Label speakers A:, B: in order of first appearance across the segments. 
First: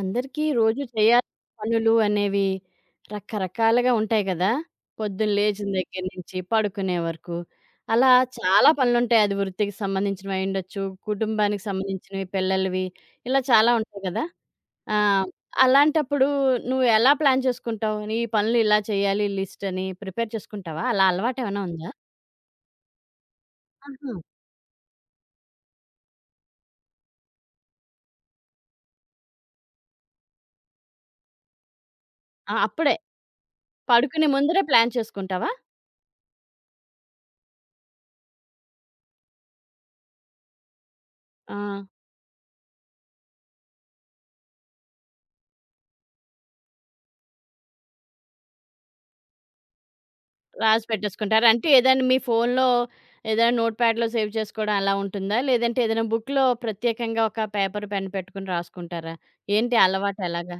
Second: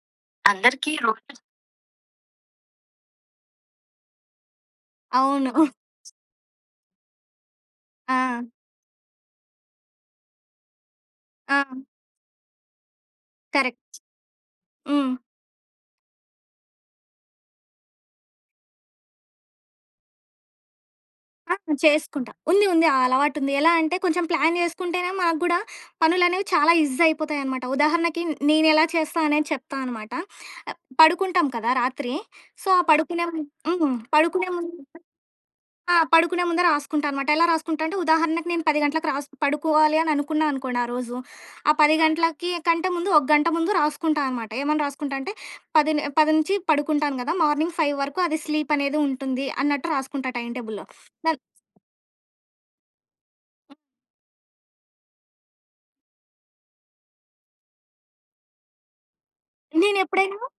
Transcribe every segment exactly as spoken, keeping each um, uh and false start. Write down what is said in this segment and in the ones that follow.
A: అందరికీ రోజు చేయాల్సిన పనులు అనేవి రకరకాలుగా ఉంటాయి కదా! పొద్దున్న
B: అవును.
A: లేచిన దగ్గర నుంచి పడుకునే వరకు. అలా
B: ఆ!
A: చాలా పనులుంటాయి. అది వృత్తికి సంబంధించినవి అయ్యుండొచ్చు,
B: ఆ!
A: కుటుంబానికి సంబంధించినవి, పిల్లలవి ఇలా చాలా
B: కరెక్ట్.
A: ఉంటాయి కదా! ఆ!
B: హ్మ్.
A: అలాంటప్పుడు నువ్వు ఎలా ప్లాన్ చేసుకుంటావు? నీ పనులు ఇలా చేయాలి లిస్ట్ అని ప్రిపేర్ చేసుకుంటావా? అలా
B: ఆ!
A: అలవాటేమైనా ఉందా?
B: చేసుకుంటా. ఉంది. ఉంది. ఆ అలవాటుంది. ఎలా అంటే
A: ఆహా!
B: కొంచెం ప్లాన్ చేసుకుంటేనే మనకు గూడా పనులనేవి చాలా ఈజీ అయిపోతాయనమాట. ఉదాహరణకి నేనెలా చేస్తా అనేది చెప్తా అనమాట. పడుకుంటాం కదా రాత్రి.
A: ఆ!
B: సో, ఆ
A: అప్పుడే
B: పడుకునే హ్మ్.
A: పడుకునే
B: పడుకునే
A: ముందరే
B: ముందు.
A: ప్లాన్ చేసుకుంటావా?
B: ఆ! పడుకునే ముందే రాసుకుంటా అనమాట. ఎలా రాసుకుంటా అంటే ఉదాహరణకి నేను పది గంటలకు రాస్ పడుకోవాలి అని అనుకున్నా అనుకోండి ఆ రోజు.
A: ఆ!
B: ఆ పది గంటలకి కంటే ముందు ఒక గంట ముందు రాసుకుంటా అనమాట. ఏమని రాసుకుంటా అంటే పది ని పది నుంచి పడుకుంటాను గదా! మార్నింగ్ ఐదు వరకు అది స్లీప్ అనేది ఉంటుంది అన్నట్టు రాసుకుంటా టైమ్
A: రాసి
B: టేబుల్‌లో. దాన్
A: పెట్టేసుకుంటారు. అంటే ఏదైనా మీ ఫోన్‌లో ఏదైనా నోట్‌ప్యాడ్‌లో సేవ్ చేసుకోవడం అలా ఉంటుందా? లేదంటే ఏదైనా బుక్‌లో ప్రత్యేకంగా ఒక పేపర్, పెన్ పెట్టుకొని రాసుకుంటారా? ఏంటి అలవాటు
B: నేనెప్పుడైనా
A: ఎలాగా?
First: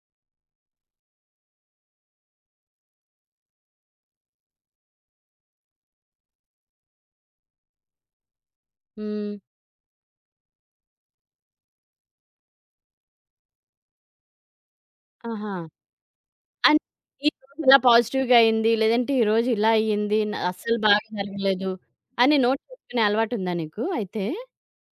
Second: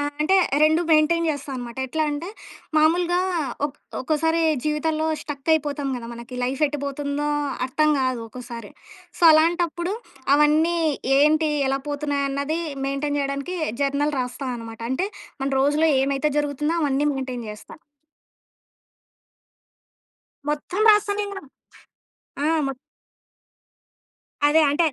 B: ఆ! అంటే రెండు మెయింటైన్ చేస్తా అనమాట. ఎట్లా అంటే మామూలుగా ఒక్ ఒక్కోసారి జీవితంలో స్టక్ అయిపోతాం కదా! మనకి లైఫ్ ఎటు పోతుందో అర్థం కాదు ఒక్కోసారి. సో,
A: హ్మ్.
B: అలాంటప్పుడు అవన్నీ ఏంటి, ఎలా పోతున్నాయి అన్నది మెయింటైన్ చేయడానికి జర్నల్ రాస్తా అనమాట. అంటే మన
A: ఆహా!
B: రోజులో ఏమైతే జరుగుతుందో
A: అన్
B: అవన్నీ మెయింటైన్
A: ఈరోజు
B: చేస్తా.
A: ఇలా పాజిటివ్‌గా అయింది. లేదంటే ఈరోజు ఇలా అయ్యింది. న అస్సలు
B: మొత్తం
A: బాగా
B: రాస్తానేం కాదు.
A: జరగలేదు. అని
B: ఆ!
A: నోట్ చేసుకునే అలవాటుందా నీకు అయితే?
B: అదే. అంటే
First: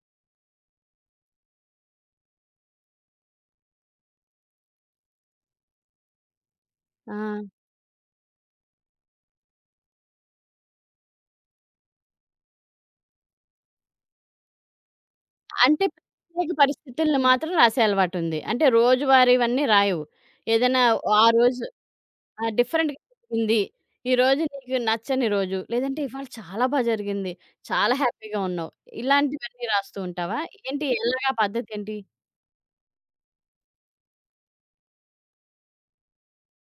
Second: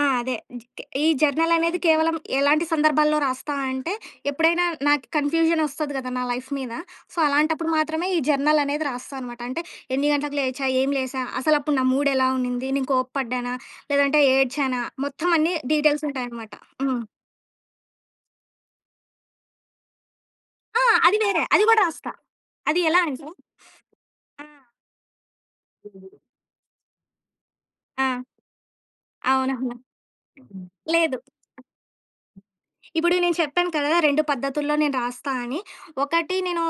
B: ఆ! అదే. జ్ ఈ జర్నలనేది కేవలం ఎలాంటి సందర్భాల్లో రాస్తా అంటే, ఎప్పుడైనా నాకు కన్‌ఫ్యూజనొస్తది కదా! నా లైఫ్ మీద.
A: ఆ!
B: సో, అలాంటప్పుడు మాత్రమే ఈ జర్నలనేది రాస్తా అనమాట. అంటే ఎన్ని గంటలకు లేచా? ఏం లేసా? అసలప్పుడు నా మూడెలా ఉండింది? నేను కోప్పడ్డానా? లేదంటే ఏడ్చానా? మొత్తం అన్నీ
A: అంటే ప్రత్యేక
B: డీటెయిల్సుంటాయనమాట. హ్మ్.
A: పరిస్థితులను మాత్రం రాసే అలవాటుంది. అంటే రోజువారీవన్నీ రాయవు. ఏదైనా
B: ఆ! అది
A: ఆ
B: వేరే.
A: రోజు
B: అది గూడా రాస్తా.
A: ఆ!
B: అది
A: డిఫరెంట్‌గా
B: ఎలా అంటే
A: జరిగింది. ఈరోజు
B: ఆ!
A: నీకు నచ్చని రోజు, లేదంటే ఇవాళ చాలా బా జరిగింది. చాలా
B: ఆ!
A: హ్యాపీగా ఉన్నావు. ఇలాంటివన్నీ
B: అవునవును.
A: రాస్తూ ఉంటావా? ఏంటి
B: లేదు.
A: ఎలాగా పద్ధతేంటి?
B: ఇప్పుడు నేను చెప్పాను కదా! రెండు పద్ధతుల్లో నేను రాస్తా అని. ఒకటి నేను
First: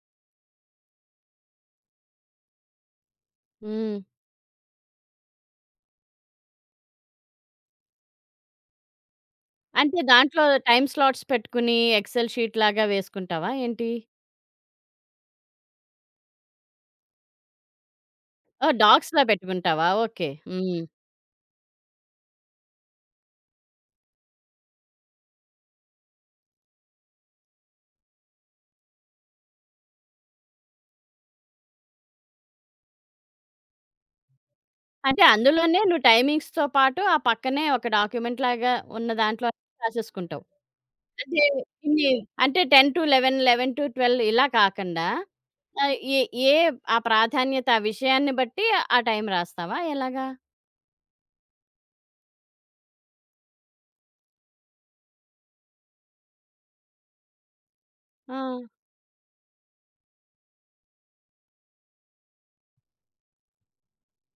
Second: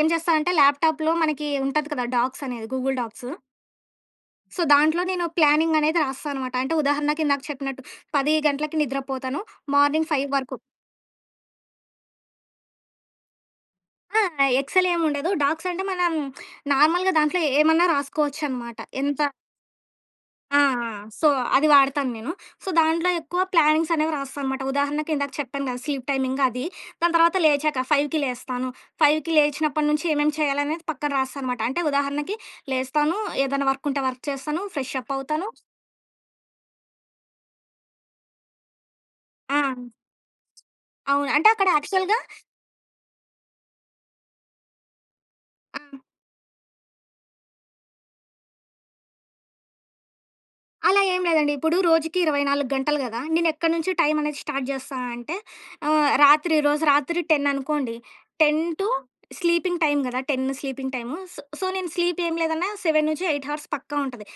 B: ఏం చేస్తా అంటే ల్యాప్‌టాప్‌లో మనకి ఉంటది కదా! డాక్స్ అనేది గూగుల్ డాక్స్.
A: హ్మ్.
B: సో, దాంట్లో నేను ప్లానింగ్ అనేది రాస్తా అనమాట. అంటే ఉదాహరణకి ఇందాక చెప్పినట్టు పది గంటలకి నిద్రపోతాను.
A: అంటే
B: మార్నింగ్ ఐదు
A: దాంట్లో
B: వరకు.
A: టైమ్ స్లాట్స్ పెట్టుకుని ఎక్సెల్ షీట్ లాగా వేసుకుంటావా ఏంటి?
B: ఆ! ఎక్సెల్ ఏముండదు. డాక్స్ అంటే మనం నార్మల్‌గా దాంట్లో ఏమన్నా
A: ఓహ్!
B: రాసుకోవచ్చనమాట. ఎంత
A: డాక్స్‌లా పెట్టుకుంటావా? ఓకే.
B: ఆ!
A: హ్మ్.
B: ఆ! సో, అది వాడతాను నేను. సో, దాంట్లో ఎక్కువ ప్లానింగ్స్ అనేవి రాస్తాననమాట. ఉదాహరణకి ఇందాక చెప్పాను కదా! స్లీప్ టైమింగ్ అది. దాని తర్వాత లేచాక 5:00కి లేస్తాను. 5:00కి లేచినప్పటి నుంచి ఏమేం చేయాలనేది పక్కన రాస్తాననమాట. అంటే ఉదాహరణకి లేస్తాను, ఏదైనా వర్క్ ఉంటే వర్క్ చేస్తాను, ఫ్రెష్ అప్
A: అంటే
B: అవుతాను.
A: అందులోనే నువ్వు టైమింగ్స్‌తో పాటు ఆ పక్కనే ఒక డాక్యుమెంట్ లాగా ఉన్న దాంట్లో
B: ఆ!
A: రాసేసుకుంటావు.
B: అవును.
A: అంటే
B: అంటే అక్కడ
A: ఇన్ని
B: యాక్చువల్‌గా
A: అంటే పది పదకొండు, పదకొండు పన్నెండు ఇలా కాకుండా
B: ఆ!
A: ఆ! ఏ ఏ ఆ ప్రాధాన్యత ఆ విషయాన్ని బట్టి ఆ టైం రాస్తావా? ఎలాగా?
B: అలా ఏం లేదండి. ఇప్పుడు రోజుకి ఇరవై నాలుగు గంటలు గదా! నేనెక్కడి నుంచి టైం అనేది స్టార్ట్ జేస్తా అంటే ఆహ్, రాత్రి రోజు రాత్రి పది అనుకోండి.
A: ఆ!
B: పది టు స్లీపింగ్ టైమ్ గదా! పది స్లీపింగ్ టైము. సో, సో, నేను స్లీప్ ఏం లేదన్నా ఏడు నుంచి ఎనిమిది అవర్స్ పక్కా ఉంటది.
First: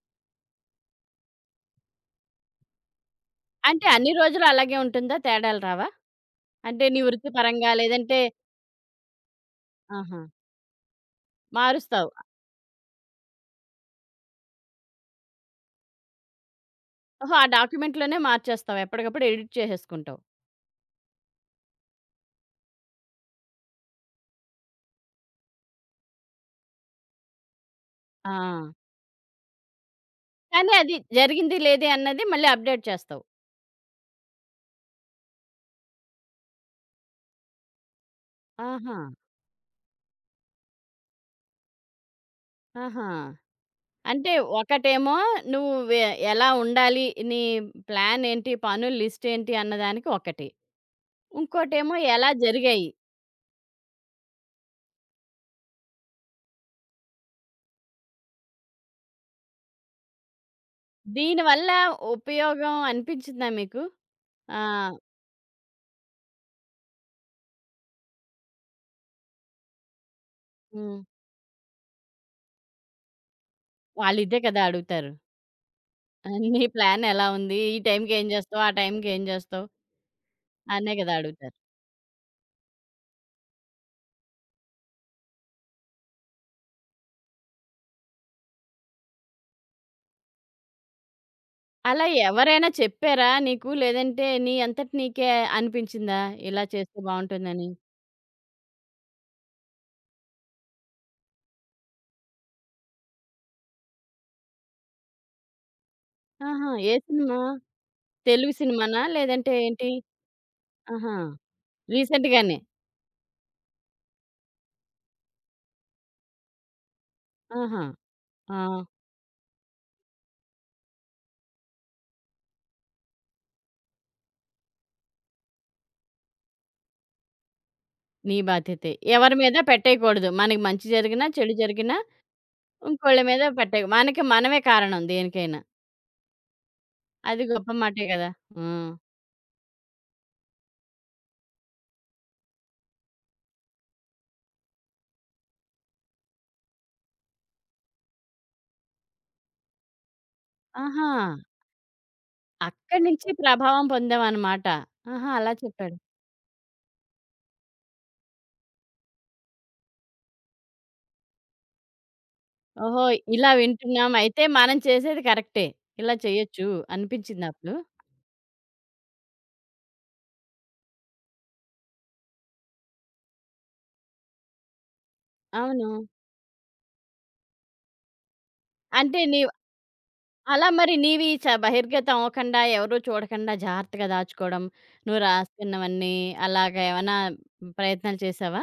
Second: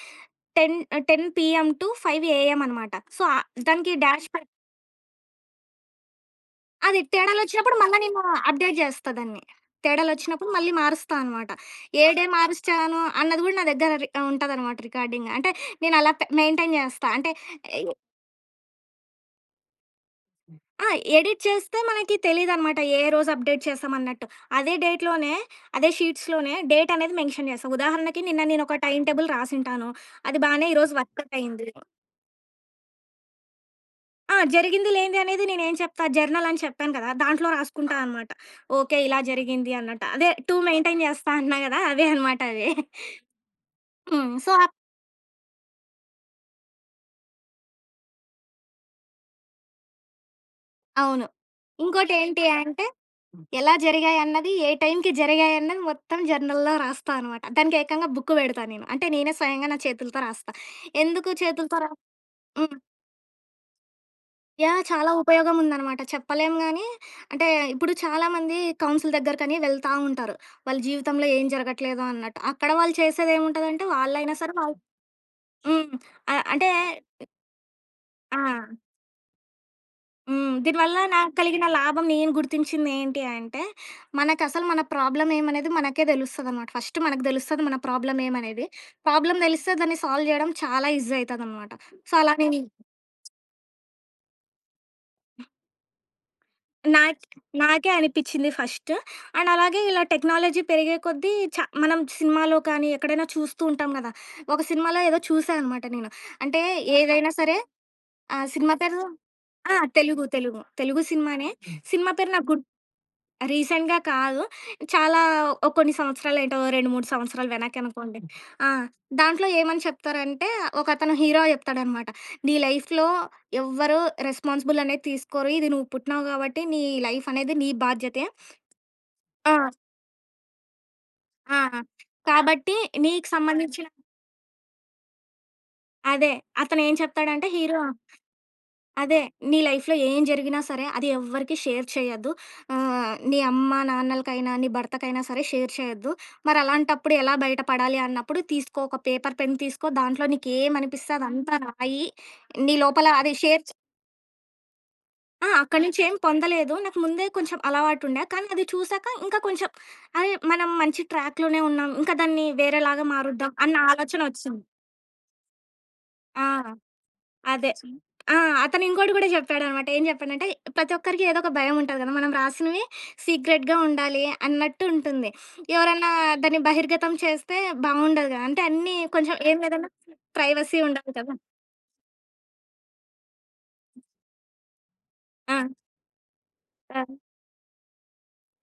B: పది ఆహ్, పది పీఎం టు ఐదు ఏఎం అనమాట. సో, ఆహ్,
A: అంటే
B: దానికి
A: అన్ని
B: డాష్
A: రోజులు
B: పర్
A: అలాగే ఉంటుందా? తేడాలు రావా? అంటే నీ
B: అది
A: వృత్తిపరంగా
B: తేడాలొచ్చినప్పుడు మళ్ళా
A: లేదంటే
B: నేను అప్‌డేట్ జేస్తా దాన్ని.
A: ఆహా!
B: తేడాలొచ్చినప్పుడు మళ్ళీ మారుస్తా అనమాట. ఏ
A: మారుస్తావు.
B: డే మారుస్తాను అన్నది గూడా నా దగ్గర రి ఉంటదనమాట రికార్డింగ్. అంటే నేనలా పె మెయింటైన్ జేస్తా. అంటే
A: ఓహో! ఆ డాక్యుమెంట్‌లోనే మార్చేస్తావు. ఎప్పటికప్పుడు ఎడిట్ చేసేసుకుంటావు.
B: ఆ! ఎడిట్ చేస్తే మనకి తెలీదనమాట. ఏ రోజు అప్‌డేట్ చేశామన్నట్టు. అదే డేట్‌లోనే, అదే షీట్స్‌లోనే డేట్ అనేది మెన్షన్ చేస్తా. ఉదాహరణకి
A: ఆ!
B: నిన్న నేనొక టైమ్ టేబుల్ రాసుంటాను. అది బానే
A: కానీ అది
B: ఈరోజు వర్కౌట్
A: జరిగింది
B: అయింది.
A: లేదే అన్నది మళ్ళీ అప్‌డేట్ చేస్తావు.
B: ఆ! జరిగింది లేనిది అనేది నేనేం చెప్తా, జర్నల్ అని చెప్పాను కదా! దాంట్లో రాసుకుంటా అనమాట.
A: ఆహా!
B: ఓకే. ఇలా జరిగింది అన్నట్టు. అదే రెండు మెయింటైన్ చేస్తా అన్నా కదా! అవే అనమాట అవి.
A: ఆహా! అంటే
B: హ్మ్. సో
A: ఒకటేమో నువ్వు వె ఎలా ఉండాలి? నీ ప్లాన్ ఏంటి? పనుల లిస్ట్ ఏంటి? అన్నదానికి ఒకటి.
B: అవును.
A: ఇంకోటేమో ఎలా
B: ఇంకోటేంటి అంటే,
A: జరిగాయి?
B: ఎలా జరిగాయన్నది, ఏ టైంకి జరిగాయన్నది మొత్తం జర్నల్‌లో రాస్తా అనమాట. దానికి ఏకంగా బుక్ పెడతా నేను. అంటే నేనే స్వయంగా నా చేతులతో రాస్తా. ఎందుకు
A: దీనివల్ల
B: చేతులతో రా
A: ఉపయోగం
B: హ్మ్.
A: అనిపించిందా మీకు? ఆ!
B: యాహ్! చాలా ఉపయోగం ఉందనమాట. చెప్పలేం గానీ, అంటే ఇప్పుడు చాలామంది కౌన్సిల్ దగ్గరకని వెళ్తా ఉంటారు. వాళ్ళ
A: హ్మ్.
B: జీవితంలో ఏం జరగట్లేదు అన్నట్టు. అక్కడ వాళ్ళు చేసేదేముంటదంటే, వాళ్ళైనా
A: వాళ్ళిదే
B: సరే
A: కదా
B: వాళ్ళు
A: అడుగుతారు.
B: హ్మ్.
A: ఆ,
B: ఆహ్,
A: నీ
B: అంటే
A: ప్లాన్ ఎలా ఉంది? ఈ టైంకి ఏం
B: ఆ!
A: చేస్తావు? ఆ టైంకి ఏం చేస్తావు?
B: హ్మ్.
A: అనే
B: దీనివల్ల
A: కదా
B: నాకు
A: అడుగుతారు.
B: కలిగిన లాభం నేను గుర్తించిందేంటి అంటే, మనకసలు మన ప్రాబ్లమ్ ఏమనేది మనకే తెలుస్తదనమాట. ఫస్ట్ మనకు తెలుస్తది మన ప్రాబ్లమ్ ఏమనేది. ప్రాబ్లమ్ తెలిస్తే దాన్ని సాల్వ్ జేయడం చాలా ఈజీ అయితదనమాట.
A: అలా
B: సో, అలా నేను
A: ఎవరైనా చెప్పారా నీకు? లేదంటే నీ అంతట నీకే అనిపించిందా? ఇలా చేస్తే
B: నాక్
A: బావుంటుందని?
B: నాకే అనిపిచ్చింది ఫస్ట్. అండ్ అలాగే ఇలా టెక్నాలజీ పెరిగే కొద్దీ చ మనం సినిమాలో కానీ, ఎక్కడైనా చూస్తూ ఉంటాం గదా! ఒక సినిమాలో ఏదో చూసా అనమాట నేను. అంటే
A: ఆహా! ఏ
B: ఏదైనా
A: సినిమా?
B: సరే ఆ
A: తెలుగు
B: సినిమా పేరు
A: సినిమానా? లేదంటే
B: ఆ!
A: ఏంటి?
B: తెలుగు, తెలుగు. తెలుగు
A: ఆహా!
B: సినిమానే. సినిమా పేరు నాకు
A: రీసెంట్‌గానే.
B: గుర్ రీసెంట్‌గా కాదు. చాలా ఓ కొన్ని సంవత్సరాలేటో రెండు, మూడు సంవత్సరాలు
A: ఆహా!
B: వెనకనుకోండి.
A: ఆ!
B: ఆ! దాంట్లో ఏమని చెప్తారంటే, ఒకతను హీరో చెప్తాడనమాట. "నీ లైఫ్‌లో ఎవ్వరు రెస్పాన్సిబుల్ అనేది తీసుకోరు. ఇది నువ్వు పుట్టినావు కాబట్టి నీ లైఫ్ అనేది నీ బాధ్యతే.
A: నీ బాధ్యతే. ఎవరి
B: ఆ!
A: మీద పెట్టేయకూడదు. మనకి మంచి జరిగినా, చెడు
B: ఆ!
A: జరిగినా
B: కాబట్టి
A: ఇంకోళ్ళ
B: నీకు
A: మీద పెట్టేయ్.
B: సంబంధించిన."
A: మనకి మనమే కారణం దేనికైనా.
B: అదే. అతనేం
A: అది
B: చెప్తాడంటే
A: గొప్ప
B: హీరో
A: మాటే గదా! హ్మ్.
B: అదే. నీ లైఫ్‌లో ఏం జరిగినా సరే, అది ఎవ్వరికీ షేర్ చేయొద్దు. ఆహ్, నీ అమ్మ, నాన్నలకైనా, నీ భర్తకైనా సరే షేర్ చేయొద్దు. మరి అలాంటప్పుడు ఎలా బయటపడాలి అన్నప్పుడు తీసుకో ఒక పేపర్, పెన్ తీసుకో. దాంట్లో
A: ఆహా!
B: నీకేమనిపిస్తే అదంతా రాయి. నీ
A: అక్కడి
B: లోపల
A: నుంచి
B: అది షేర్ చే
A: ప్రభావం పొందామన్నమాట. ఆహా!
B: ఆ!
A: అలా
B: అక్కడి
A: చెప్పాడు.
B: నుంచి ఏం పొందలేదు. నాకు ముందే కొంచెం అలవాటుండే. కానీ అది చూసాక ఇంకా కొంచెం అరే! మనం మంచి ట్రాక్‌లోనే ఉన్నాం. ఇంకా దాన్ని
A: ఓహో!
B: వేరేలాగా
A: ఇలా
B: మారుద్దాం అన్న
A: వింటున్నాం.
B: ఆలోచన
A: అయితే
B: ఒచ్చింది.
A: మనం చేసేది కరెక్టే. ఇలా
B: ఆ!
A: చేయొచ్చు అనిపించిందా
B: అదే.
A: అప్పుడు?
B: ఆ! అతను ఇంకోటి గూడా జెప్పాడనమాట. ఏం జెప్పాడంటే, ప్రతి ఒక్కరికి ఏదో ఒక భయం ఉంటది గదా! మనం రాసినవి సీక్రెట్‌గా ఉండాలి అన్నట్టు ఉంటుంది.
A: అవును.
B: ఎవరన్నా దాన్ని బహిర్గతం చేస్తే బావుండదు గదా! అంటే అన్నీ
A: అంటే
B: కొంచెం
A: నీవు
B: ఏం లేదన్నా
A: అలా
B: ప్రైవసీ
A: మరి
B: ఉండాలి
A: నీవి
B: కదా!
A: చ బహిర్గతం అవ్వకుండా, ఎవరు చూడకుండా జాగ్రత్తగా దాచుకోవడం, నువ్వు
B: ఆ!
A: రాసుకున్నవన్నీ అలాగా
B: ఆ!
A: ఏమన్నా ప్రయత్నాలు చేశావా?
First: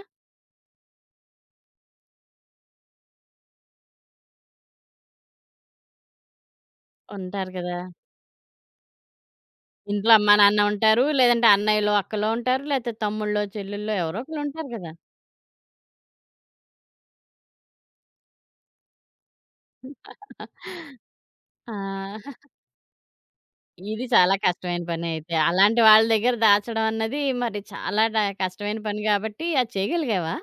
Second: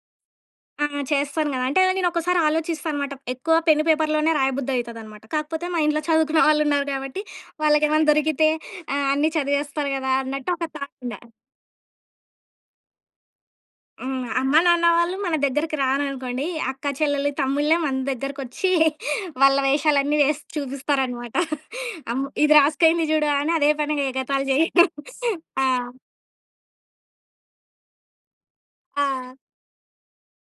B: ఆ! చేస్తాను గదా! అంటే నేను ఒక్కోసారి ఆలోచిస్తాననమాట. ఎక్కువ పెన్ను, పేపర్‌లోనే రాయబుద్దయితదనమాట. కాకపోతే మా ఇంట్లో చదువుకునే వాళ్ళున్నారు గాబట్టి,
A: ఉంటారు గదా!
B: వాళ్ళకేమైనా దొరికితే ఆహ్, అన్నీ చదివేస్తారు
A: ఇంట్లో
B: గదా!
A: అమ్మా,
B: అన్నట్టు
A: నాన్న
B: ఒక థాట్
A: ఉంటారు.
B: ఉండే.
A: లేదంటే అన్నయ్యలో, అక్కలో ఉంటారు. లేతే తమ్ముళ్ళో, చెల్లుల్లో ఎవరో
B: హ్మ్.
A: ఒకళ్ళు
B: అమ్మా,
A: ఉంటారు
B: నాన్న
A: కదా!
B: వాళ్ళు మన దగ్గరికి రారనుకోండి, అక్క, చెల్లెలు, తమ్ముళ్ళే మన దగ్గరకొచ్చి వాళ్ళ వేషాలన్నీ వేసి చూపిస్తారనమాట.
A: ఆ!
B: అమ్ ఇది రాసుకయింది జూడు అని అదే పనిగా
A: ఇది చాలా
B: ఎగతాళి
A: కష్టమైన
B: జేయడం.
A: పనే అయితే.
B: ఆ!
A: అలాంటి వాళ్ళ దగ్గర దాచడం అన్నది మరి చాలా డ కష్టమైన పని
B: ఆ!
A: గాబట్టి అది చేయగలిగావా?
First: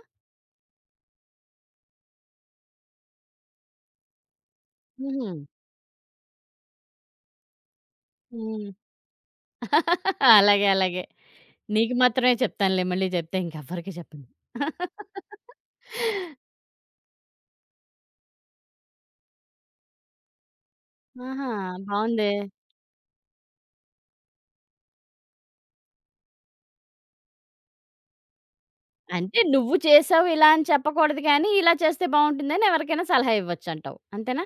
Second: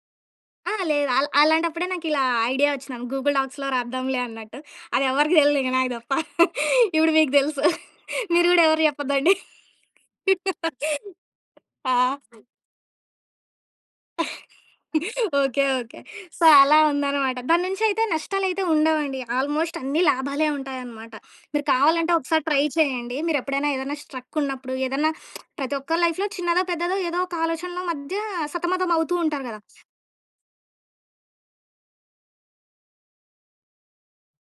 B: ఆ! లేదు. అల్ అలాంటప్పుడే నాకిలా ఐడియా ఒచ్చింది. గూగుల్ డాక్స్‌లో రాద్దాంలే అన్నట్టు. అది
A: హుహు.
B: ఎవరికీ తెలీదు ఇంక నాకు తప్ప. ఇప్పుడు మీకు తెలుసు. మీరు గూడా
A: హ్మ్.
B: ఎవరు చెప్పద్దండి.
A: అలాగే. అలాగే.
B: ఆ!
A: నీకు మాత్రమే చెప్తానులే. మళ్ళీ చెప్తే ఇంకెవ్వరికీ చెప్పను.
B: ఓకే. ఓకే. సో, అలా ఉందనమాట. దాని నుంచయితే నష్టాలయితే ఉండవండి. ఆల్మోస్ట్ అన్ని లాభాలే ఉంటాయనమాట.
A: ఆహా!
B: మీరు కావాలంటే
A: బావుందే.
B: ఒకసారి ట్రై చేయండి. మీరెప్పుడైనా ఏదైనా స్ట్రక్ ఉన్నప్పుడు, ఏదన్నా ప్రతి ఒక్కరి లైఫ్‌లో చిన్నదో, పెద్దదో ఏదో ఒక ఆలోచనలో మధ్య సతమతం అవుతూ
A: అంటే
B: ఉంటారు గదా!
A: నువ్వు చేసావు ఇలా అని చెప్పకూడదు కానీ, ఇలా చేస్తే బావుంటుందని ఎవరికైనా సలహా ఇవ్వొచ్చంటావు. అంతేనా?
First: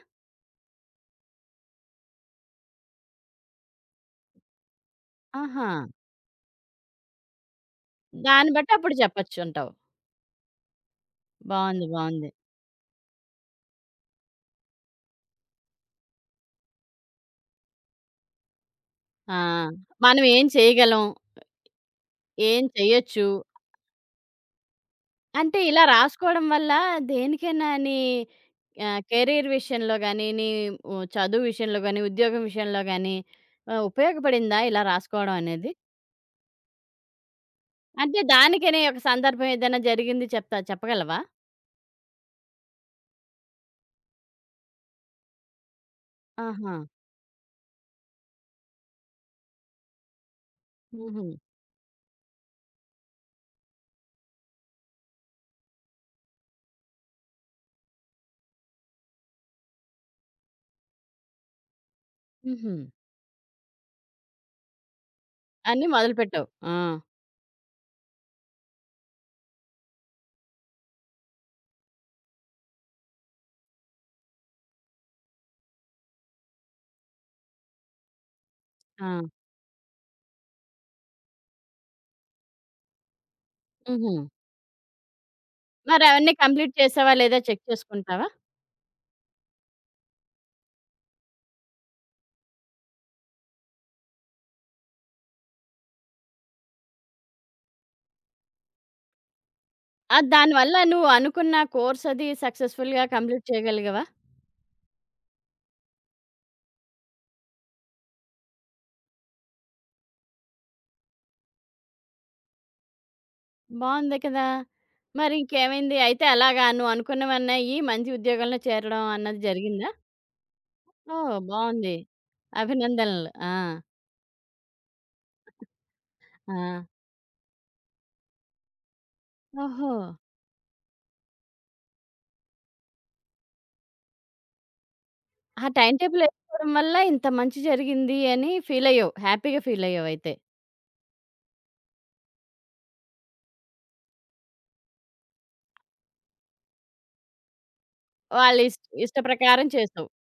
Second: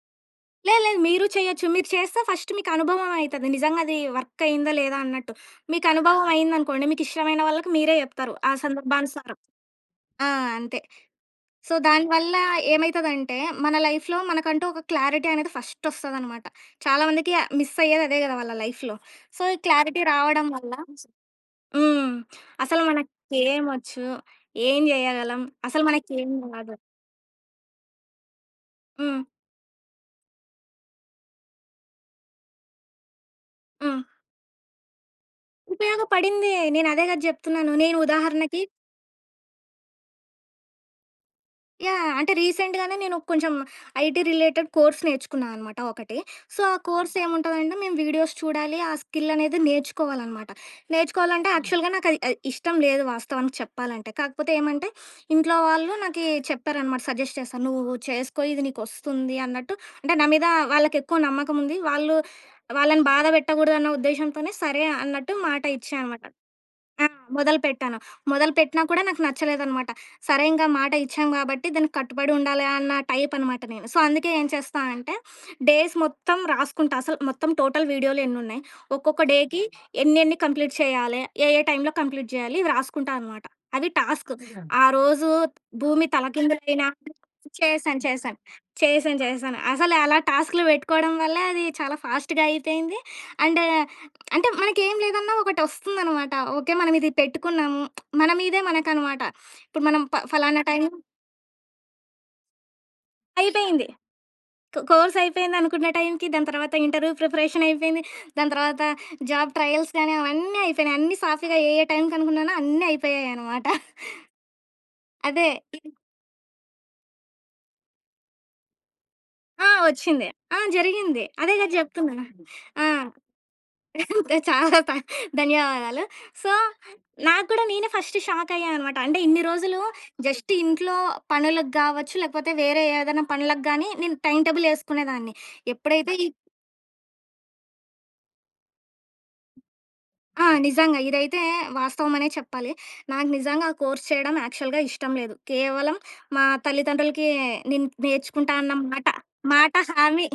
B: లేదు, లేదు, మీరు చేయొచ్చు. మీరు చేస్తే ఫస్ట్ మీకు అనుభవం అయితది. నిజంగా అది వర్క్ అయిందా లేదా అన్నట్టు.
A: ఆహా!
B: మీకు అనుభవం అయిందనుకోండి, మీకు ఇష్టమైన వాళ్ళకి మీరే జెప్తారు.
A: దాన్ని
B: ఆ
A: బట్టి అప్పుడు
B: సందర్భానుసారం.
A: చెప్పొచ్చు అంటావు.
B: ఆ! అంతే. సో,
A: బావుంది. బావుంది.
B: దానివల్ల ఏమైతదంటే, మన లైఫ్‌లో మనకంటూ ఒక క్లారిటీ అనేది ఫస్టొస్తదనమాట. చాలా మందికి మిస్ అయ్యేది అదే గదా! వాళ్ళ లైఫ్‌లో.
A: ఆ!
B: సో, ఈ క్లారిటీ
A: మనం ఏం
B: రావడం వల్ల
A: చేయగలం?
B: హ్మ్.
A: ఏం
B: అసలు
A: చెయ్యొచ్చు?
B: మనకేమొచ్చు, ఏం జేయగలం,
A: అంటే ఇలా
B: అసలు మనకేం
A: రాసుకోవడం వల్ల
B: రాదు
A: దేనికైనా నీ ఆహ్,
B: హ్మ్.
A: కెరీర్ విషయంలో గాని, నీ ఉ చదువు విషయంలో గాని, ఉద్యోగం విషయంలో గాని ఆహ్,
B: హ్మ్.
A: ఉపయోగపడిందా ఇలా రాసుకోవడం అనేది?
B: ఉపయోగపడిందే. నేనదే గదా! జెప్తున్నాను. నేను
A: అంటే
B: ఉదాహరణకి
A: దానికని ఒక సందర్భం ఏదైనా జరిగింది చెప్తా చెప్పగలవా?
B: యాహ్! అంటే రీసెంట్‌గానే నేను కొంచెం ఐటీ రిలేటెడ్ కోర్స్ నేర్చుకున్నా అనమాట ఒకటి. సో,
A: ఆహా!
B: ఆ కోర్స్ ఏముంటదంటే మేము వీడియోస్ చూడాలి, ఆ స్కిల్ అనేది నేర్చుకోవాలనమాట.
A: హుహు.
B: నేర్చుకోవాలంటే హ్మ్. యాక్చువల్‌గా నాకు అది ఆహ్, ఇష్టం లేదు వాస్తవానికి చెప్పాలంటే. కాకపోతే ఏమంటే ఇంట్లో వాళ్ళు నాకి చెప్పారనమాట, సజెస్ట్ చేశారు. "నువ్వు చేసుకో ఇది నీకొస్తుంది" అన్నట్టు. అంటే నా మీద వాళ్ళకెక్కువ నమ్మకం ఉంది. వాళ్ళు
A: హుహు.
B: వాళ్ళని బాధ పెట్టకూడదన్న ఉద్దేశంతోనే సరే అన్నట్టు మాట
A: అన్నీ
B: ఇచ్చా అనమాట.
A: మొదలుపెట్టావు. ఆ!
B: ఆ! మొదలుపెట్టాను. మొదలుపెట్టినా కూడా నాకు నచ్చలేదనమాట. సరే ఇంక మాట ఇచ్చాం గాబట్టి దానికి కట్టుబడి ఉండాలి అన్న టైప్ అనమాట నేను. సో, అందుకే ఏం చేస్తా అంటే డేస్ మొత్తం రాసుకుంటా. అసలు మొత్తం టోటల్ వీడియోలు ఎన్నున్నాయి,
A: ఆ!
B: ఒక్కొక్క డేకి ఎన్నెన్ని కంప్లీట్ చేయాలి, ఏ ఏ టైంలో కంప్లీట్ జేయాలి ఇవి రాసుకుంటా అనమాట. అవి
A: హుహు.
B: టాస్క్. ఆ రోజు భూమి
A: మరవన్నీ కంప్లీట్
B: తలకిందులైనా
A: చేసావా లేదా చెక్
B: చేశాను.
A: చేసుకుంటావా?
B: చేశాను. చేశాను. చేశాను. అసలు అలా టాస్క్‌లు పెట్టుకోవడం వల్ల అది చాలా ఫాస్ట్‌గా అయిపోయింది. అండ్ అంటే మనకేం లేదన్నా ఒకటొస్తుందనమాట. ఓకే. మనం ఇది పెట్టుకున్నాము. మన మీదే మనకనమాట. ఇప్పుడు మనం ప
A: ఆ!
B: ఫలానా
A: దానివల్ల
B: టైం
A: నువ్వు అనుకున్న కోర్స్ అది సక్సెస్‌ఫుల్‌గా కంప్లీట్
B: అయిపోయింది.
A: చేయగలిగావా?
B: కో కోర్స్ అయిపోయింది అనుకున్న టైంకి, దాని తర్వాత ఇంటర్వ్యూ ప్రిపరేషన్ అయిపోయింది. దాని తర్వాత జాబ్ ట్రయల్స్ గాని అవన్నీ అయిపోయినాయి. అన్నీ సాఫీగా ఏ ఏ టైంకనుకున్నానో అన్నీ అయిపోయాయనమాట.
A: బావుంది కదా! మరి
B: అదే.
A: ఇంకేమైంది? అయితే అలాగా నువ్వు అనుకున్నవన్నయ్యి, మంచి ఉద్యోగంలో చేరడం అన్నది
B: ఆ!
A: జరిగిందా?
B: వచ్చింది. ఆ! జరిగింది.
A: ఓహ్!
B: అదే కదా
A: బావుంది.
B: జెప్తున్నా. ఆ!
A: అభినందనలు. ఆ!
B: చాలా థా ధన్యవాదాలు. సో,
A: ఆ!
B: నాకు కూడా నేనే ఫస్ట్ షాక్ అయ్యా అనమాట. అంటే ఇన్ని రోజులు
A: ఓహో!
B: జస్ట్ ఇంట్లో పనులకు గావచ్చు, లేకపోతే వేరే ఏదైనా పనులకు గానీ నేను టైమ్ టేబుల్ యేసుకునేదాన్ని.
A: ఆ టైమ్
B: ఎప్పుడైతే
A: టేబుల్
B: ఈ
A: ఏసుకోవడం వల్ల ఇంత మంచి జరిగింది అని ఫీలయ్యావు. హ్యాపీగా ఫీలయ్యావయితే.
B: ఆ! నిజంగా. ఇదైతే వాస్తవమనే చెప్పాలి. నాకు నిజంగా ఆ కోర్స్ చేయడం యాక్చువల్‌గా ఇష్టం లేదు. కేవలం మా తల్లిదండ్రులకి నేను నేర్చుకుంటా
A: వాళ్ళ
B: అన్న
A: ఇష్
B: మాట,
A: ఇష్ట ప్రకారం
B: మాట
A: చేసావు.
B: హామీ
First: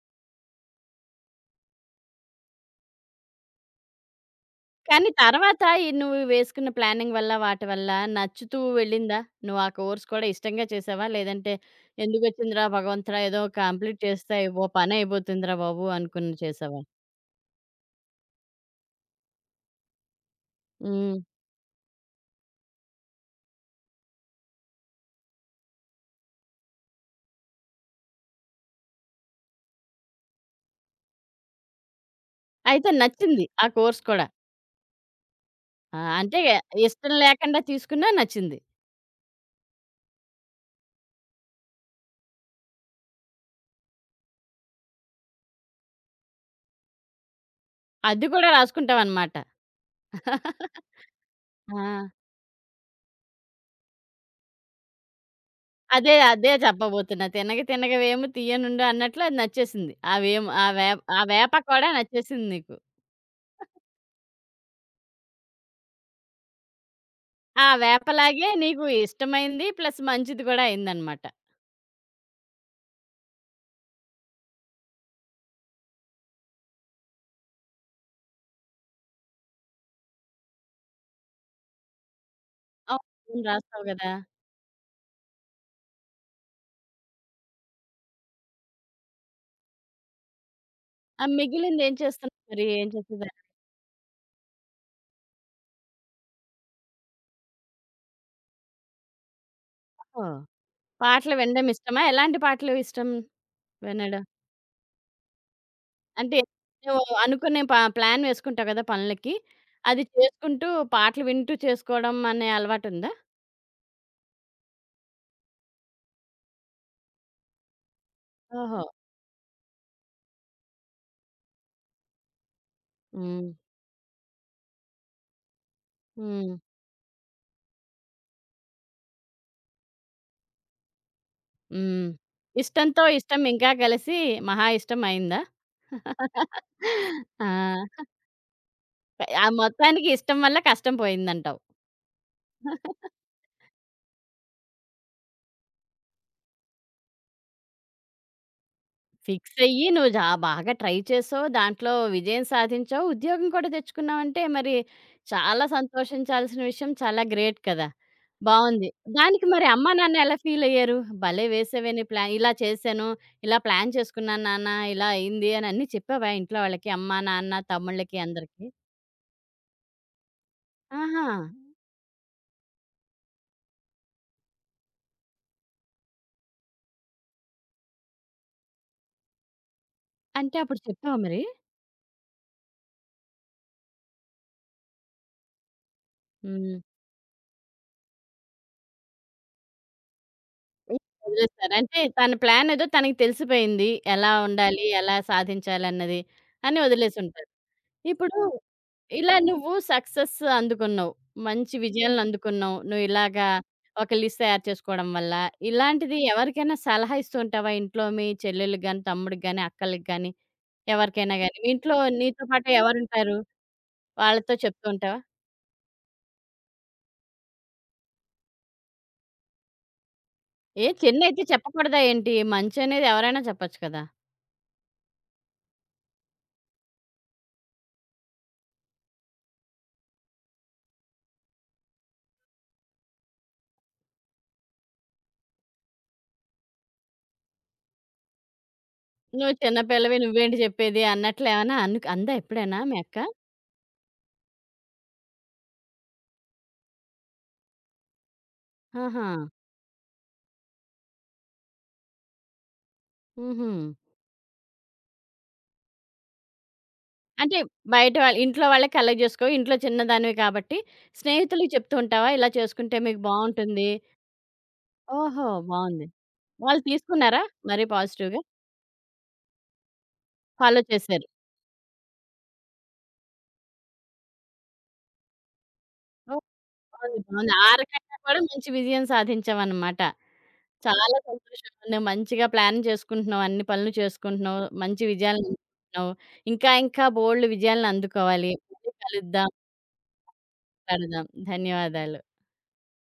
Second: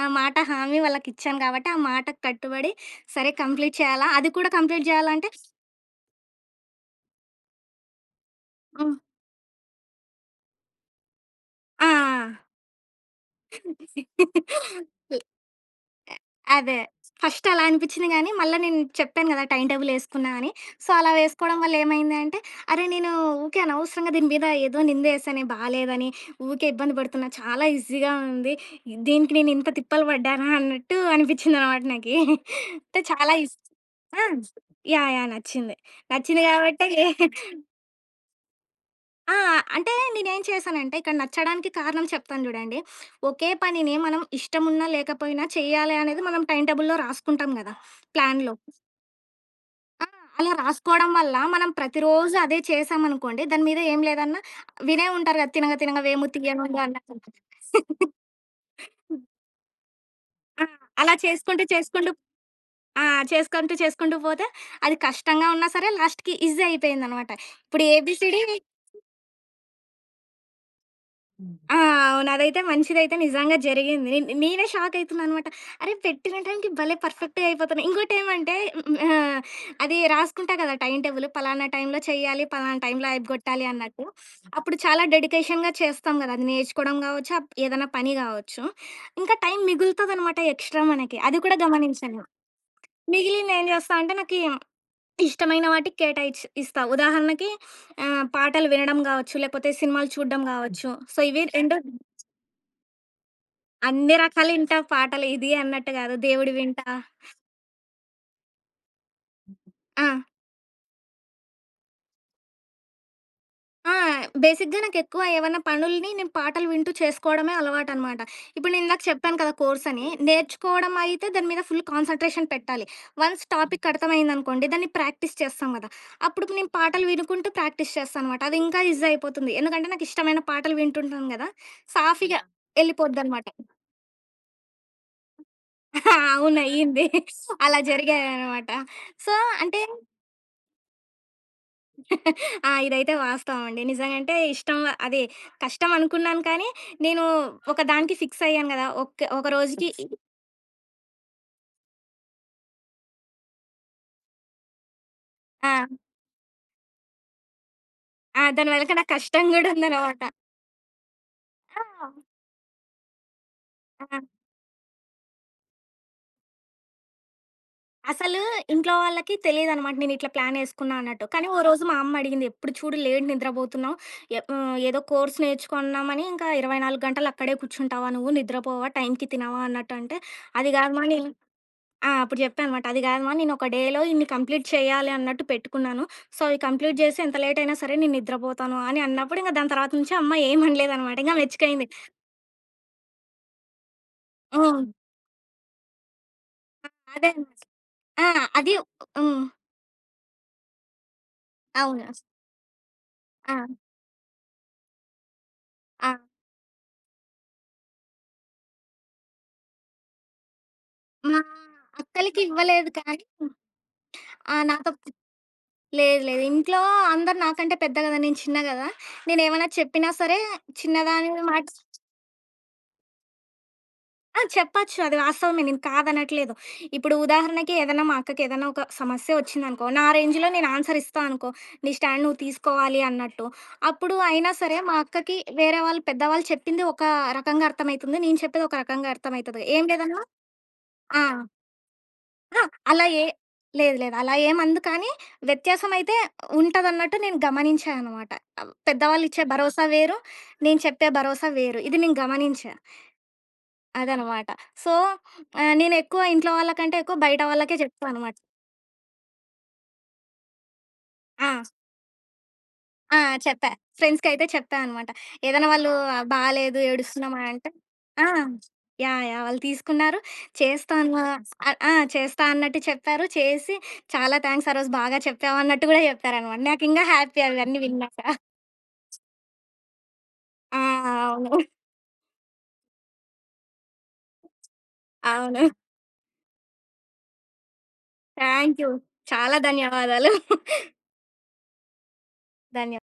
B: ఆ! మాట హామీ వాళ్ళకిచ్చాను కాబట్టి, ఆ మాటకు కట్టుబడి సరే కంప్లీట్ చేయాలా? అది కూడా కంప్లీట్
A: కానీ
B: చేయాలంటే
A: తర్వాత ఈ నువ్వు వేసుకున్న ప్లానింగ్ వల్ల, వాటి వల్ల నచ్చుతూ
B: హ్మ్.
A: వెళ్ళిందా? నువ్వు ఆ కోర్స్ కూడా ఇష్టంగా చేసావా? లేదంటే
B: ఆ!
A: ఎందుకొచ్చిందిరా భగవంతుడా! ఏదో కంప్లీట్ చేస్తే ఓ పనయిపోతుందిరా బాబు!
B: ఎ
A: అనుకుని
B: అదే.
A: చేసావా?
B: ఫస్ట్ అలా అనిపిచ్చింది గానీ, మళ్ళా నేను చెప్పాను గదా! టైమ్ టేబుల్ యేసుకున్నా అని. సో, అలా
A: హ్మ్.
B: వేసుకోవడం వల్ల ఏమైంది అంటే, అరే! నేను ఊకే అనవసరంగా దీని మీద ఏదో నిందేశానే బాలేదని, ఊకే ఇబ్బంది పడుతున్నా. చాలా ఈజీగా ఉంది. దీనికి నేను ఇంత తిప్పలు పడ్డానా అన్నట్టు అనిపిచ్చిందనమాట నాకి.
A: అయితే
B: అంటే చాలా
A: నచ్చింది
B: ఇస్
A: ఆ కోర్స్
B: ఆ!
A: కూడా.
B: యాహ్! యాహ్! నచ్చింది.
A: ఆ! అంటే
B: నచ్చింది గాబట్టే
A: ఇష్టం లేకుండా తీసుకున్నా నచ్చింది.
B: ఆ! అంటే నేనేం చేశానంటే, ఇక్కడ నచ్చడానికి కారణం చెప్తాను జూడండి. ఒకే పనిని మనం ఇష్టమున్నా, లేకపోయినా చేయాలి అనేది మనం టైమ్ టేబుల్‌లో రాసుకుంటాం గదా!
A: అది కూడా
B: ప్లాన్‌లో.
A: రాసుకుంటావనమాట.
B: ఆ! అలా రాసుకోవడం వల్ల మనం
A: ఆ!
B: ప్రతిరోజు అదే చేశామనుకోండి, దాని మీద ఏం లేదన్నా వినే ఉంటారు గదా! తినగా తినగా
A: అదే,
B: వేము
A: అదే
B: తీయనుండు అన్నట్టు.
A: చెప్పబోతున్నా. తినగ తినగవేమి తీయనుండు అన్నట్లు అది నచ్చేసింది. ఆ వేము
B: ఆ!
A: ఆ వేప
B: అలా
A: ఆ వేప
B: చేసుకుంటూ,
A: కూడా
B: చేసుకుంటూ
A: నచ్చేసింది నీకు.
B: ఆ! చేసుకుంటూ, చేసుకుంటూ పోతే అది కష్టంగా ఉన్నా సరే లాస్ట్‌కి ఈజీ అయిపోయిందనమాట.
A: ఆ!
B: ఇప్పుడు ఏబీసీడీ
A: వేపలాగే నీకు ఇష్టమైంది ప్లస్ మంచిది గూడా అయిందనమాట.
B: ఆ! అవును. అదైతే మంచిదైతే నిజంగా జరిగింది. నే నేనే షాక్ అయితున్నాననమాట. అరే! పెట్టిన టైంకి భలే పర్ఫెక్ట్‌గా అయిపోతున్నా. ఇంకోటేమంటే హ్మ్. ఆహ్, అది రాసుకుంటా కదా! Time table. పలానా టైంలో చేయాలి, పలానా
A: అవును.
B: టైంలో
A: నువ్వు
B: అయిపోగొట్టాలి
A: రాస్తావు
B: అన్నట్టు.
A: గదా!
B: అప్పుడు చాలా డెడికేషన్‌గా చేస్తాం కదా! అది నేర్చుకోవడం కావచ్చు, అప్ ఏదైనా పని కావచ్చు. ఇంకా టైం మిగులుతదనమాట ఎక్స్‌ట్రా మనకి.
A: ఆ
B: అది కూడా
A: మిగిలిందేం
B: గమనించను.
A: చేస్తున్నావు మరి? ఏం చేసేదా
B: మిగిలింది ఏం చేస్తా అంటే నాకి ఇష్టమైన వాటికి కేటాయిచి ఇస్తా. ఉదాహరణకి ఆహ్, పాటలు వినడం కావచ్చు, లేకపోతే సినిమాలు
A: ఓహ్!
B: చూడడం కావచ్చు. సో,
A: పాటలు
B: ఇవి
A: వినడం
B: రెండు
A: ఇష్టమా? ఎలాంటి పాటలు ఇష్టం
B: అన్ని
A: వినడం?
B: రకాలు ఇంటా పాటలు. ఇది అన్నట్టు గాదు.
A: అంటే
B: దేవుడివి వింటా.
A: నువ్వు అనుకునే ప ప్లాన్ వేసుకుంటావు గదా పనులకి. అది
B: ఆ!
A: చేసుకుంటూ పాటలు వింటూ చేసుకోవడం అనే అలవాటుందా?
B: ఆ! బేసిక్‌గా నాకెక్కువ ఏవన్నా పనుల్ని నేను పాటలు వింటూ చేసుకోవడమే అలవాటనమాట. ఇప్పుడు నేను
A: ఓహో!
B: ఇందాక చెప్పాను కదా కోర్స్ అని. నేర్చుకోవడం అయితే దాని మీద ఫుల్ కాన్సంట్రేషన్ పెట్టాలి. Once
A: hmm.
B: టాపిక్ అర్థమైందనుకోండి దాన్ని ప్రాక్టీస్ చేస్తాం గదా! అప్పుడు
A: హ్మ్.
B: నేను పాటలు వినుకుంటూ ప్రాక్టీస్ చేస్తాననమాట. అది ఇంకా ఈజీ అయిపోతుంది. ఎందుకంటే నాకు ఇష్టమైన పాటలు వింటుంటాను గదా!
A: హ్మ్.
B: సాఫీగా యాహ్!
A: ఇష్టంతో ఇష్టం
B: ఎళ్ళిపోద్దనమాట.
A: ఇంకా కలిసి మహా ఇష్టం అయిందా?
B: అవును. అయ్యింది.
A: ఆ!
B: అలా జరిగాయనమాట. సో,
A: ఆ
B: అంటే
A: మొత్తానికి ఇష్టం వల్ల కష్టం పోయిందంటావు.
B: ఆ! ఇదైతే వాస్తవం అండి. నిజంగంటే ఇష్టం అదే కష్టం అనుకున్నాను కానీ, నేను ఒక దానికి ఫిక్స్ అయ్యాను గదా! ఒక్ ఒక
A: ఫిక్స్ అయ్యి
B: రోజుకి
A: నువ్వు
B: ఫిక్స్.
A: జా బాగా ట్రై చేసావు. దాంట్లో విజయం సాధించావు. ఉద్యోగం కూడా తెచ్చుకున్నావంటే మరి చాలా
B: ఆ!
A: సంతోషించాల్సిన విషయం. చాలా గ్రేట్ కదా!
B: ఆ! దాని
A: బావుంది.
B: వెనక నా కష్టం
A: దానికి మరి
B: గూడా
A: అమ్మా, నాన్న
B: ఉందనమాట.
A: ఎలా ఫీల్ అయ్యారు? భలే వేసావే నీ
B: ఆ!
A: ప్లాన్. ఇలా చేశాను, ఇలా ప్లాన్
B: ఆ!
A: చేసుకున్నాను నాన్న, ఇలా అయింది అని అన్నీ చెప్పావా ఇంట్లో వాళ్ళకి? అమ్మ, నాన్న, తమ్ముళ్ళకి
B: అసలు
A: అందరికి?
B: ఇంట్లో వాళ్ళకి తెలీదనమాట నేనిట్లా ప్లాన్ యేసుకున్నా అన్నట్టు.
A: ఆహా!
B: కానీ ఓ రోజు మా అమ్మ అడిగింది, "ఎప్పుడు చూడు లేట్ నిద్రబోతున్నావు. ఎ హ్మ్, ఏదో కోర్స్ నేర్చుకున్నామని ఇంకా ఇరవై నాలుగు గంటలు అక్కడే కూర్చుంటావా నువ్వు? నిద్రపోవా, టైంకి తినవా" అన్నట్టు అంటే,
A: అంటే
B: "అది
A: అప్పుడు
B: గాదు మా
A: చెప్పావా
B: నేను."
A: మరి?
B: ఆ! అప్పుడు చెప్పా అనమాట. "అది కాదమ్మా నేను ఒక డేలో ఇన్ని కంప్లీట్ చేయాలి" అన్నట్టు పెట్టుకున్నాను. సో, అవి
A: హ్మ్.
B: కంప్లీట్ చేసి ఎంత లేట్ అయినా సరే నేను నిద్రపోతాను అని అన్నప్పుడు, ఇంక దాని తర్వాత నుంచి అమ్మ ఏమి అనలేదనమాట. ఇంక
A: వదిలేసారు.
B: మెచ్చుకైంది.
A: అంటే తన ప్లాన్ ఏదో తనకి తెలిసిపోయింది. ఎలా ఉండాలి,
B: హ్మ్.
A: ఎలా సాధించాలన్నది అని
B: అదే
A: వదిలేసుంటారు.
B: అనమాట. ఆ!
A: ఇప్పుడు
B: అది
A: ఇలా
B: హ్మ్.
A: నువ్వు సక్సెస్ అందుకున్నావు. మంచి
B: అవును.
A: విజయాలను అందుకున్నావు. నువ్వు ఇలాగా
B: ఆ!
A: ఒక లిస్ట్ తయారు చేసుకోవడం వల్ల.
B: ఆ!
A: ఇలాంటిది ఎవరికైనా సలహా ఇస్తూ ఉంటావా? ఇంట్లో మీ చెల్లెళ్ళకి గాని, తమ్ముడికి గాని, అక్కలకి గాని ఎవరికైనా
B: మా
A: గాని? మీ ఇంట్లో
B: అక్కలకి
A: నీతో పాటు
B: ఇవ్వలేదు కానీ
A: ఎవరుంటారు? వాళ్ళతో
B: ఆ!
A: చెప్తూ
B: నాతో
A: ఉంటావా?
B: లేదు, లేదు. ఇంట్లో అందరు నాకంటే పెద్ద కదా! నేను చిన్న కదా! నేనేమన్నా చెప్పినా సరే
A: ఏ
B: చిన్నదాని
A: చిన్నయితే
B: మాట
A: చెప్పకూడదా ఏంటి? మంచనేది ఎవరైనా చెప్పొచ్చు కదా!
B: ఆ! చెప్పచ్చు. అది వాస్తవమే. నేను కాదనట్లేదు. ఇప్పుడు ఉదాహరణకి ఏదైనా మా అక్కకి ఏదైనా ఒక సమస్య ఒచ్చిందనుకో, నా రేంజ్‌లో నేను ఆన్సర్ ఇస్తా అనుకో. నీ స్టాండ్ నువ్వు తీసుకోవాలి అన్నట్టు. అప్పుడు అయినా సరే మా అక్కకి వేరే వాళ్ళు పెద్దవాళ్ళు చెప్పింది ఒక రకంగా అర్థమైతుంది. నేను చెప్పేది ఒక రకంగా
A: నువ్వు
B: అర్థమైతది.
A: చిన్న
B: ఏం
A: పిల్లవి
B: లేదన్నా
A: నువ్వేంటి చెప్పేది
B: ఆ!
A: అన్నట్లు ఏమన్నా అను అందా
B: ఆ!
A: ఎప్పుడైనా మీ
B: అలా
A: అక్క?
B: ఏ లేదు. లేదు. అలా ఏమందు కానీ వ్యత్యాసమైతే ఉంటదన్నట్టు నేను గమనించా అనమాట.
A: ఆహా!
B: పెద్దవాళ్ళిచ్చే భరోసా వేరు. నేను చెప్పే భరోసా వేరు. ఇది నేను గమనించా.
A: హుహు.
B: అదనమాట. సో, ఆహ్, నేనెక్కువ ఇంట్లో వాళ్ళకంటే ఎక్కువ బయట
A: అంటే
B: వాళ్ళకే చెప్తా
A: బయట
B: అనమాట.
A: వాళ్ళు ఇంట్లో వాళ్ళకి కలెక్ట్ జేసుకోవు. ఇంట్లో చిన్నదానివి కాబట్టి
B: ఆ!
A: స్నేహితులకి చెప్తూ ఉంటావా? ఇలా చేసుకుంటే
B: ఆ!
A: మీకు
B: చెప్పా.
A: బావుంటుంది.
B: ఫ్రెండ్స్‌కైతే చెప్పా అనమాట.
A: ఓహో!
B: ఏదైనా వాళ్ళు
A: బావుంది.
B: బాలేదు,
A: వాళ్ళు
B: ఏడుస్తున్నామా
A: తీసుకున్నారా?
B: అంటే
A: మరి
B: ఆ!
A: పాజిటివ్‌గా
B: యాహ్! యాహ్! వాళ్ళు తీసుకున్నారు.
A: ఫాలో
B: చేస్తాను
A: చేశారు.
B: ఆహ్, ఆ! చేస్తా అన్నట్టు చెప్పారు. చేసి చాలా థాంక్స్, ఆ రోజు బాగా చెప్పావు అన్నట్టు గూడా
A: ఓహ్!
B: చెప్పారనమాట. నాకింగా
A: బావుంది.
B: హ్యాపీ
A: బావుంది. ఆ
B: అవన్నీ
A: రకంగా
B: విన్నాక.
A: కూడా మంచి విజయం సాధించావన్నమాట.
B: ఆ!
A: చాలా
B: అవును.
A: సంతోషం. నువ్వు మంచిగా ప్లాన్ చేసుకుంటున్నావు. అన్ని పనులు చేసుకుంటున్నావు. మంచి విజయాలను
B: అవును.
A: అందుకుంటున్నావు. ఇంకా ఇంకా బోలెడు విజయాలను అందుకోవాలి.
B: Thank you.
A: మళ్ళీ కలుద్దాం.
B: చాలా ధన్యవాదాలు.
A: మాట్లాడదాం. ధన్యవాదాలు.
B: ధన్యవాదాలు.